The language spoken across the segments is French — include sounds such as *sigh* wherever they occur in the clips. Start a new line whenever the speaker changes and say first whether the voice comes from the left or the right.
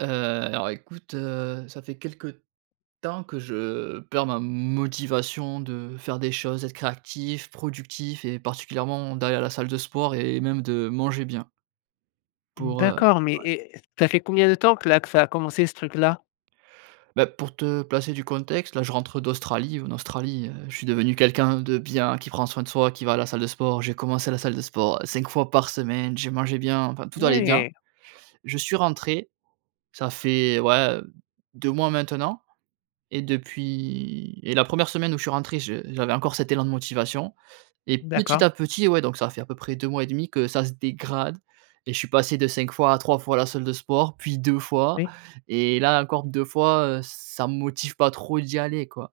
right: Heu, alors, écoute, heu, ça fait quelques temps que je perds ma motivation de faire des choses, être créatif, productif et particulièrement, d'aller à la salle de sport et même de manger bien pour heu
left: D'accord, mais
right: Ouais.
left: eh, ça fait combien de temps que là que ça a commencé, ce truc-là?
right: Bah, pour te placer du contexte, là, je rentre d'Australie. En Australie, heu, je suis devenu quelqu'un de bien, qui prend soin de soi, qui va à la salle de sport. J'ai commencé la salle de sport 5 fois par semaine, j'ai mangé bien, enfin tout allait bien.
left: Ouais!
right: Je suis rentré, ça fait, ouais, 2 mois maintenant et depuis et la 1re semaine où je suis rentré je j'avais encore cet élan de motivation et petit
left: D'accord.
right: à petit, ouais, donc ça fait à peu près 2 mois et demi que ça se dégrade et je suis passé de 5 fois à 3 fois, la salle de sport puis 2 fois
left: Oui.
right: et là encore 2 fois. Heu, ça me motive pas trop d'y aller, quoi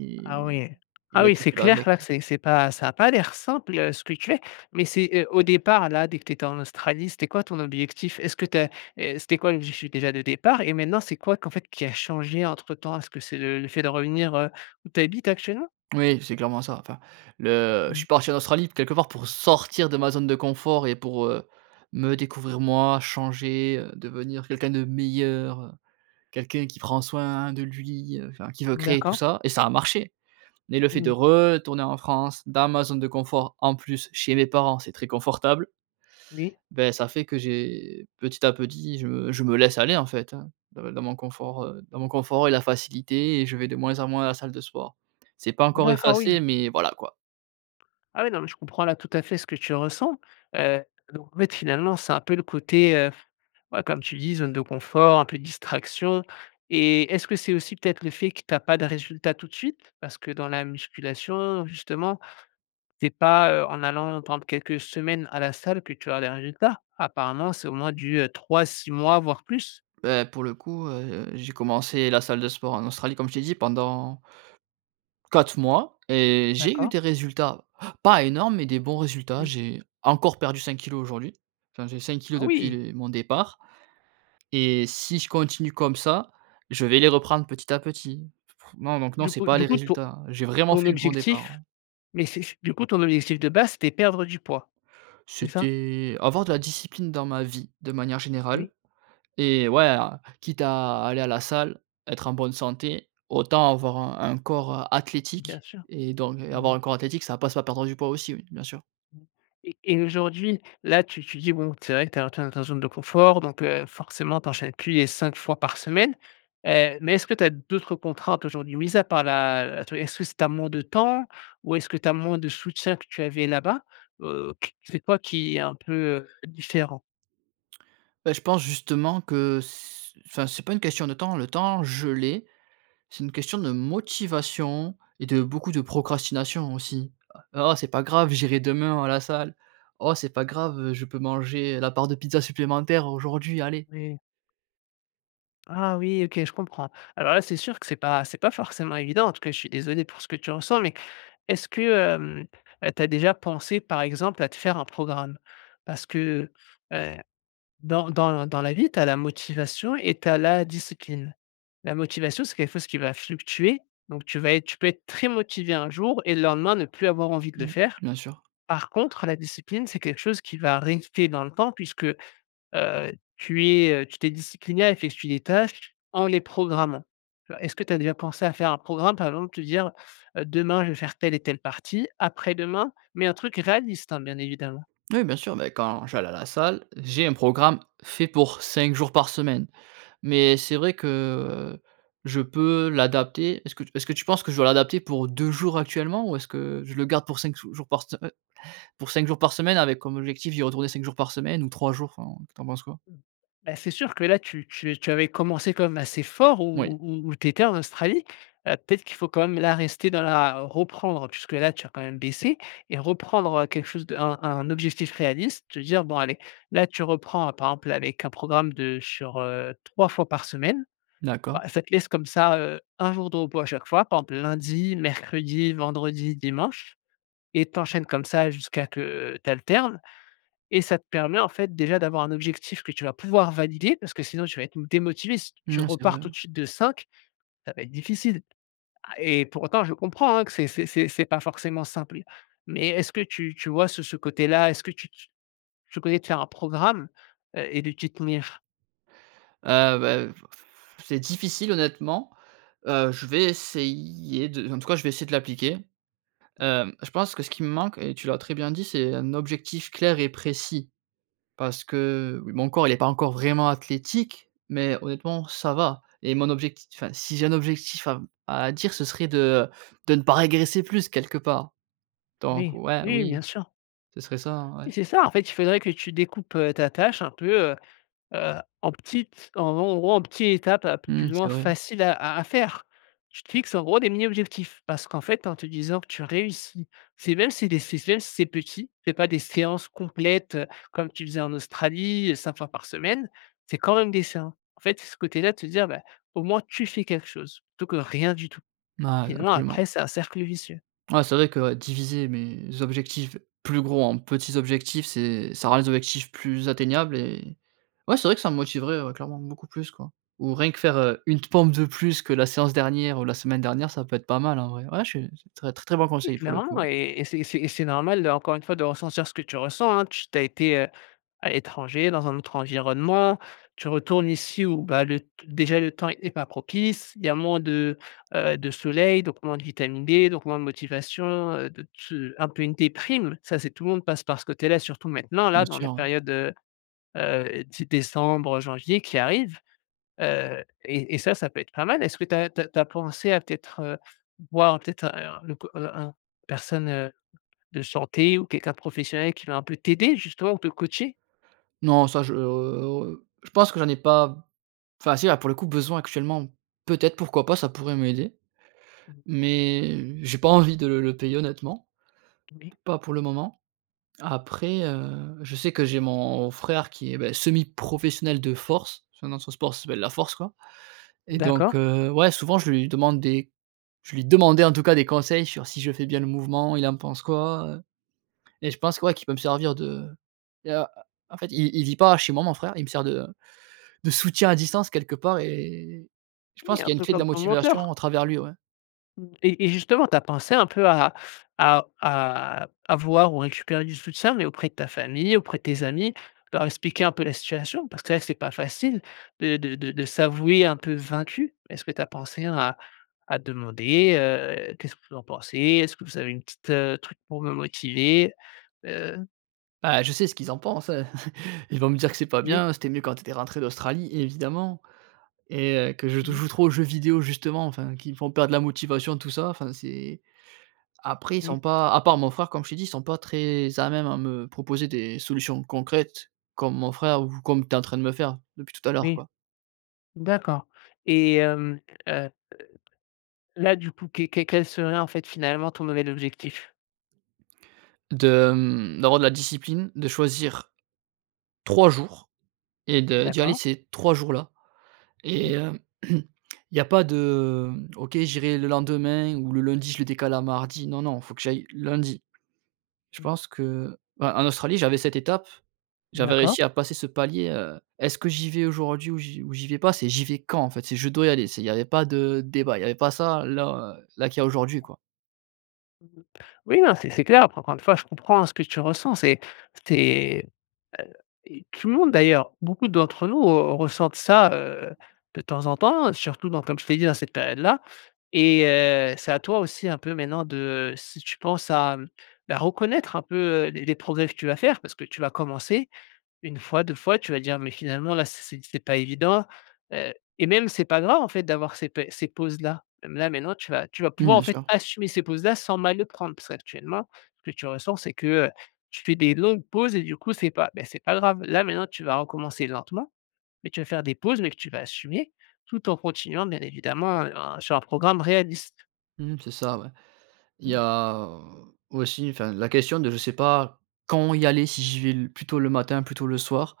right: et
left: Ah oui.
right: et il
left: Ah
right: y a
left: oui,
right: tout
left: c'est
right: qui va
left: clair
right: avec,
left: là que
right: ouais.
left: c'est c'est pas ça a pas l'air simple, heu, ce que tu es. Mais c'est, heu, au départ, là, dès que tu étais en Australie, c'était quoi, ton objectif? Est ce que tu as heu, c'était quoi l'objectif, déjà, de départ et maintenant, c'est quoi qu'en fait qui a changé entre-temps? Est ce que c'est le le fait de revenir, heu, où tu habites actuellement?
right: Oui, c'est clairement ça. Enfin le je suis
left: Mmh.
right: parti en Australie, quelque part, pour sortir de ma zone de confort et pour, heu, me découvrir moi, changer, heu, devenir quelqu'un de meilleur, heu, quelqu'un qui prend soin de lui, heu, enfin, qui veut créer tout
left: D'accord.
right: ça et ça a marché. Mais le fait de
left: Mmh.
right: retourner en France, dans ma zone de confort, en plus, chez mes parents c'est très confortable.
left: Oui.
right: Beh, ça fait que j'ai petit à petit, je me je me laisse aller, en fait, hein, dans dans mon confort, heu, dans mon confort et la facilité et je vais de moins en moins à la salle de sport. C'est pas encore
left: D'acc ah oui!
right: effacé, mais voilà, quoi.
left: Ah, ouais, non, mais je comprends là tout à fait ce que tu ressens, heu, donc, en fait, finalement, c'est un peu le côté, heu f ouais comme tu dis, zone de confort, un peu distraction et est-ce que c'est aussi peut-être le fait que tu as pas de résultats tout de suite? Parce que dans la musculation, justement, c'est pas, heu, en allant par exemple quelques semaines à la salle que tu as des résultats. Apparemment, c'est au moins du, heu, 3-6 mois, voire plus.
right: Bah, pour le coup, heu heu, j'ai commencé la salle de sport en Australie comme je t'ai dit pendant 4 mois et j'ai eu
left: D'accord.
right: des résultats, pas énormes mais des bons résultats.
left: Oui.
right: J'ai encore perdu 5 kilos aujourd'hui. Enfin, j'ai 5 kilos
left: Ah,
right: depuis
left: oui!
right: les mon départ et si je continue comme ça, je vais les reprendre petit à petit. Fr non, donc non,
left: Du
right: c'est
left: coup
right: pas
left: du
right: les
left: coup ton
right: résultats. J'ai vraiment
left: ton
right: fait le bon départ,
left: objectif
right: hein.
left: mais c'est c'est du coup ton objectif de base c'était perdre du poids? C'est ça?
right: C'était avoir de la discipline dans ma vie de manière générale
left: Oui.
right: et ouais a quitte à aller à la salle, être en bonne santé, autant avoir un un corps, heu,
left: Bien
right: athlétique
left: sûr.
right: et donc
left: Mmh.
right: avoir un corps athlétique ça passe par perdre du poids aussi, oui, bien sûr.
left: Mmh et et aujourd'hui, là tu tu dis, bon, c'est vrai que tu as tu es dans ta zone de confort donc, heu, forcément, tu enchaînes plus les 5 fois par semaine, heu, mais est ce que tu as d'autres contraintes aujourd'hui? Mise à part la, heu atte est ce que c'est tu as moins de temps ou est-ce que tu as moins de soutien que tu avais là-bas? Heu, q c'est quoi qui est un peu, heu, différent?
right: Heu, je pense justement que s enfin, c'est pas une question de temps. Le temps je l'ai. C'est une question de motivation et de beaucoup de procrastination aussi: «Heu, oh, c'est pas grave j'irai demain à la salle. Oh c'est pas grave, heu, je peux manger, heu, la part de pizza supplémentaire aujourd'hui, allez».
left: Oui. Ah, oui, OK, je comprends. Alors là, c'est sûr que c'est pas c'est pas forcément évident. En tout cas je suis désolé pour ce que tu ressens. Mais, est ce que, hem, heu, tu as déjà pensé, par exemple, à te faire un programme? Parce que, heu heu, dans dans l dans la vie, tu as la motivation et tu as la discipline. La motivation, c'est quelque fosse qui va fluctuer, donc tu vas être tu peux être très motivé un jour et le lendemain ne plus avoir envie de le
right: Mmh,
left: faire.
right: bien sûr.
left: Par contre, la discipline, c'est quelque chose qui va rester dans le temps puisque, heu, tu es, heu, tu t'es discipliné à effectuer des tâches en les programmant. Tu vois? Est-ce que tu as déjà pensé à faire un programme? Par exemple te dire: «Heu, demain je vais faire telle et telle partie, après-demain», mais un truc réaliste, hein, bien évidemment!
right: Oui, bien sûr, ben, quand j'allais à la salle, j'ai un programme fait pour 5 jours par semaine. Mais c'est vrai que je peux l'adapter est-ce que tu est-ce que tu penses que je dois l'adapter pour 2 jours actuellement? Ou est-ce que je le garde pour 5 sou jours par se heu pour 5 jours par semaine avec comme objectif d'y retourner 5 jours par semaine ou 3 jours, enfin, tu en penses quoi?
left: Mmh. Bah, c'est sûr que là tu tu es tu avais commencé quand même assez fort
right: Moui.
left: où où où où tu étais en Australie, heu, peut-être qu'il faut quand même là rester dans la reprendre puisque là, tu as quand même baissé et reprendre, heu, quelque chose de un un objectif réaliste. Te dire: «Bon, allez», là, tu reprends par exemple, là, avec un programme de sur, heu, 3 fois par semaine.
right: D'accord.
left: Bah, ça te laisse comme ça, heu, 1 jour de repos à chaque fois, par exemple lundi, mercredi et vendredi, dimanche et tu enchaînes comme ça jusqu'à que tu alternes et ça te permet, en fait, déjà d'avoir un objectif que tu vas pouvoir valider parce que sinon tu vas être m démotivé. Si t tu
right: Mmh, c'est
left: repars
right: vrai.
left: tout de suite de 5, ça va être difficile. A
right: Se
left: et pour autant, je comprends, hein, que c'est c'est c'est c'est pas forcément simple. Mais est-ce que tu tu vois ce ce côté-là? Est-ce que tu tu tu connais de faire un programme, heu et de t'y tenir?
right: Ah, beh, heu, f pff c'est difficile honnêtement, heu, je vais essayer de en tout cas je vais essayer de l'appliquer, hem, je pense que ce qui me manque et tu l'as très bien dit, c'est un objectif clair et précis parce que, oui, mon corps il est pas encore vraiment athlétique mais honnêtement ça va et mon objectif enfin si j'ai un objectif à m à dire ce serait de, heu, de ne pas régresser plus quelque part. Donc,
left: Moui.
right: ouais,
left: Oui,
right: oui.
left: bien sûr.
right: Ce serait ça, hein, ouais.
left: Oui, c'est ça en fait, il faudrait que tu découpes, heu, ta tâche un peu, heu heu, en petites en gros en gros, en petits étapes un peu plus
right: Mmh,
left: ou moins
right: c'est vrai.
left: faciles à à à faire! Tu te fixes en gros des mini objectifs parce qu'en fait, en te disant que tu réussis c'est même si des c'est s même si c'est petit, c'est pas des séances complètes comme tu faisais en Australie, 5 fois par semaine. C'est quand même des séan en fait, ce côté-là de te dire: «Bah, au moins tu fais quelque chose, plutôt que rien du tout».
right: M ah,
left: Sinon
right: absolument.
left: après, c'est un cercle vicieux.
right: Ouais, c'est vrai que, ouais, diviser mes objectifs plus gros en petits objectifs c'est ça rend les objectifs plus atteignables et ouais, c'est vrai que ça me motiverait, ouais, clairement, beaucoup plus quoi. Ou rien que faire une pompe de plus que la séance dernière ou la semaine dernière, ça peut être pas mal, en vrai. Ouais je suis c'est tre très très bon
left: Oui,
right: conseil pour le
left: clairement
right: coup.
left: et et c'est et c'est et c'est normal de encore une fois de ressentir ce que tu ressens, hein, tu tu as été, heu, à l'étranger, dans un autre environnement. Tu retournes ici où, bah, le t déjà le temps est pas propice. Il y a moins de, heu, de soleil, donc moins de vitamines D, donc moins de motivation, heu, de te un peu une déprime. Ça, c'est tout le monde passe par ce côté-là, surtout maintenant
right: Bien
left: là, dans la
right: sûr.
left: période, heu heu, 10 décembre, janvier qui arrive, heu et et ça, ça peut être pas mal. Est-ce que tu as tu as tu as pensé à peut-être, heu, voir un peut-être, heu, un le c heu, un personne, heu, de santé ou quelqu'un de professionnel qui va un peu t'aider justement ou te coacher?
right: Non ça je oh, heu oh, heu, je pense que j'en ai pas b enfin, si, là, pour le coup besoin actuellement. Peut-être pourquoi pas, ça pourrait m'aider
left: Mmh mh.
right: mais j'ai pas envie de le le payer honnêtement. P
left: Oui.
right: pas pour le moment. Après, heu, je sais que j'ai mon frère qui est, bah, semi professionnel de force. Son nom, son sport, ça s'appelle la force quoi et donc,
left: D'accord.
right: heu, ouais souvent je lui demande des je lui demandais, en tout cas, des conseils sur si je fais bien le mouvement, il en pense quoi, heu et je pense que, ouais, qu'il peut me servir de il y a, heu en fait i il vit pas chez moi mon frère. Il me sert de, heu, de soutien à distance quelque part et je
left: Oui,
right: pense
left: un
right: qu'il y a une
left: peu
right: clé de la
left: comme ton
right: motivation
left: mentor!
right: à travers lui, ouais.
left: Mmh et et justement, tu as pensé un peu à à à avoir ou récupérer du soutien, mais auprès de ta famille, auprès de tes amis, leur expliquer un peu la situation? Parce que là, c'est pas facile de de de de s'avouer un peu vaincu. Est ce que tu as pensé à à demander: «Heu, qu'est ce que vous en pensez? Est ce que vous avez une petite, heu, truc pour me motiver?», heu
right: Bah, je sais ce qu'ils en pensent, heu *chuckles* ils vont me dire que: «C'est pas
left: Oui.
right: bien, c'était mieux quand tu étais rentré d'Australie», évidemment et heu, que je te
left: Mmh mh.
right: joue trop aux jeux vidéos justement, enfin, qui me font perdre la motivation tout ça, enfin c'est après ils
left: Oui.
right: sont pas à part mon frère comme je t'ai dit, ils sont pas très à même à me proposer des solutions concrètes comme mon frère ou comme tu es en train de me faire depuis tout à l'heure
left: Oui.
right: quoi.
left: D'accord et hem, hem, heu heu, là du coup, que que quel serait en fait finalement ton nouvel objectif?
right: De, hem, d'avoir de la discipline, de choisir 3 jours et de d'y aller
left: D'accord.
right: ces 3 jours-là
left: Mmh
right: et
left: mh.
right: hem, *clears throat* il y a pas de, mmh: «OK, j'irai le lendemain ou le lundi je le décale à mardi», non, non il faut que j'aille lundi. Je
left: Mmh.
right: pense que, bah en Australie j'avais cette étape. J'avais
left: D'accord.
right: réussi à passer ce palier, heu: «Est-ce que j'y vais aujourd'hui ou j'y ou j'y vais pas?», c'est: «J'y vais quand?», en fait, c'est: «Je dois y aller», c'est il y avait pas de débat. Il y avait pas ça là, heu, là qu'il y a aujourd'hui quoi.
left: *unintelligible* Oui, hein, c'est c'est clair. Après encore 1 fois, je comprends, hein, ce que tu ressens, c'est tu es bah et tout le monde d'ailleurs. Beaucoup d'entre nous, heu, ressentent ça, heu, de temps en temps. Heu, surtout donc, comme je t'ai dit, dans cette période-là et heu, c'est à toi aussi un peu, maintenant de, heu, si tu penses à, hem, bah, reconnaître un peu, heu, les les progrès, que tu vas faire. Parce que tu vas commencer 1 fois, 2 fois. Tu vas dire: «Mais finalement, là c'est c'est c'est c'est pas évident». Heu et même c'est pas grave en fait, d'avoir ces pé ces pauses-là. Là, maintenant tu vas tu vas
right: Mmh,
left: pouvoir en
right: bien
left: fait,
right: sûr.
left: assumer ces pauses-là sans mal le prendre. Parce qu'actuellement, ce que tu ressens, c'est que, heu, tu fais des longues pauses et du coup c'est pas ben, c'est pas grave. Là, maintenant tu vas recommencer, lentement, mais tu vas faire des pauses mais que tu vas assumer, tout en continuant, bien évidemment, heu, à sur un programme réaliste.
right: Mmh, c'est ça, ouais. Il y
left: Mmh.
right: a, heu, aussi, enfin la question de: «Je sais pas quand y aller, si j'y vais le plutôt le matin, plutôt le soir».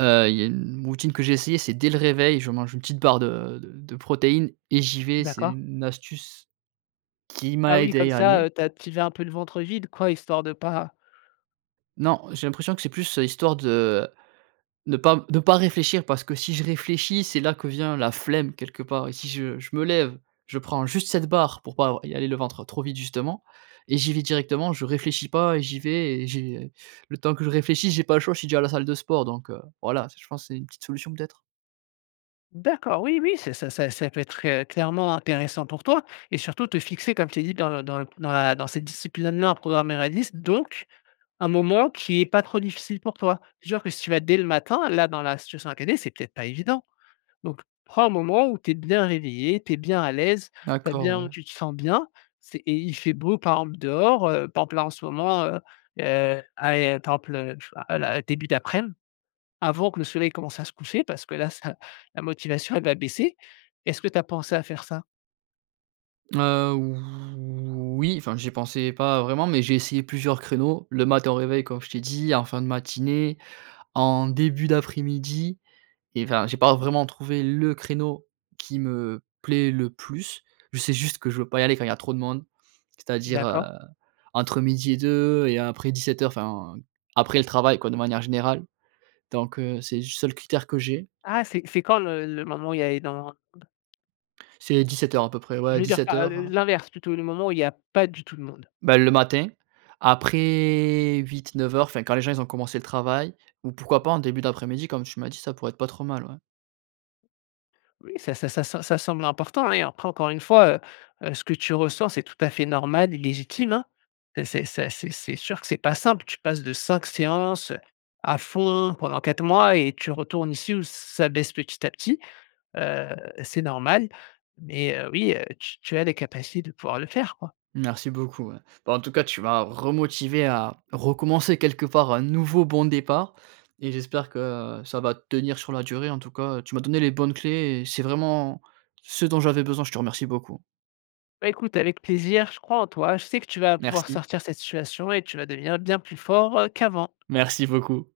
right: Heu, il y a une routine que j'ai essayée, c'est dès le réveil. Je mange une petite barre de de de protéines et j'y vais. C'est
left: D'accord.
right: une une astuce, qui
left: Ah
right: m'a
left: oui,
right: aidé à
left: comme
right: y
left: ça,
right: aller.
left: heu, tu as tu y vas un peu le ventre vide quoi, histoire de pas
right: Non, j'ai l'impression que c'est plus histoire de ne pas de pas réfléchir. Parce que si je réfléchis, c'est là que vient la flemme quelque part et si je je me lève, je prends juste cette barre, pour pas avoir y aller le ventre trop vide justement et j'y vais directement. Je réfléchis pas et j'y vais et j'ai le temps que je réfléchisse, j'ai pas le choix, je suis déjà à la salle de sport donc, heu. Voilà, c'est je pense c'est une petite solution peut-être.
left: D'accord, oui, oui, c'est ça ça ça, peut-être, heu, clairement intéressant pour toi et surtout te fixer, comme je t'ai dit, dans le dans le dans la dans cette discipline maintenant, en programmant la liste, donc un moment qui est pas trop difficile pour toi. Genre que si tu vas dès le matin, là, dans la situation à caler, c'est peut-être pas évident. Donc, prends un moment où tu es bien réveillé, tu es bien à l'aise, tu as
right: D'accord,
left: bien, heu,
right: ouais.
left: tu te sens bien. C'est et il fait beau par exemple dehors, heu, par exemple, là, en ce moment heu heu, allé temple heu, je sais pas, heu, la début d'aprem, avant que le soleil commence à se coucher, parce que là ça la motivation, elle va baisser. Est-ce que tu as pensé à faire ça?
right: Heu, voui, enfin, j'y pensais pas vraiment, mais j'ai essayé plusieurs créneaux, le matin au réveil, comme je t'ai dit, en fin de matinée, en début d'après-midi et enfin, j'ai pas vraiment trouvé le créneau qui me plaît le plus. Je sais juste que je veux pas y aller quand il y a trop de monde. C'est-à-dire, heu,
left: D'accord.
right: entre midi et 2 et après 17:00, enfin, après le travail quoi de manière générale, donc, heu, c'est le seul critère que j'ai.
left: Ah, c'est c'est quand le le moment où il y a énormément de monde?
right: C'est 17:00 à peu près, ouais à
left: Je veux dire
right: dix-sept
left: par heu
right: heures,
left: heu,
right: heu
left: l'inverse plutôt, le moment où il y a pas du tout de monde?
right: Ben, le matin,
left: D'accord.
right: après 08-09:00, enfin, quand les gens ils ont commencé le travail. Ou pourquoi pas en début d'après-mid ?i Comme tu m'as dit, ça pourrait être pas trop mal, ouais.
left: Oui, ça ça ça ça semble important et hein, et après, encore une fois, heu heu ce que tu ressens, c'est tout à fait normal, et légitime, hein. C'est c'est ça, c'est c'est sûr que c'est pas simple. Tu passes de 5 séances, heu, à fond pendant, hein, 4 mois et tu retournes ici, où ça baisse petit à petit. Heu, c'est normal. Mais heu, oui, heu, tu tu as les capacités de pouvoir le faire, quoi.
right: Merci beaucoup, ouais. Bah, en tout cas, tu m'as remotivé à recommencer, quelque part, un nouveau bon départ et j'espère que, heu, ça va tenir sur la durée. En tout cas, heu, tu m'as donné les bonnes clés et c'est vraiment ce dont j'avais besoin, je te remercie beaucoup.
left: Bah écoute avec plaisir, je crois en toi, je sais que tu vas pouvoir
right: Merci.
left: sortir de cette situation et tu vas devenir bien plus fort, heu, qu'avant.
right: Merci beaucoup.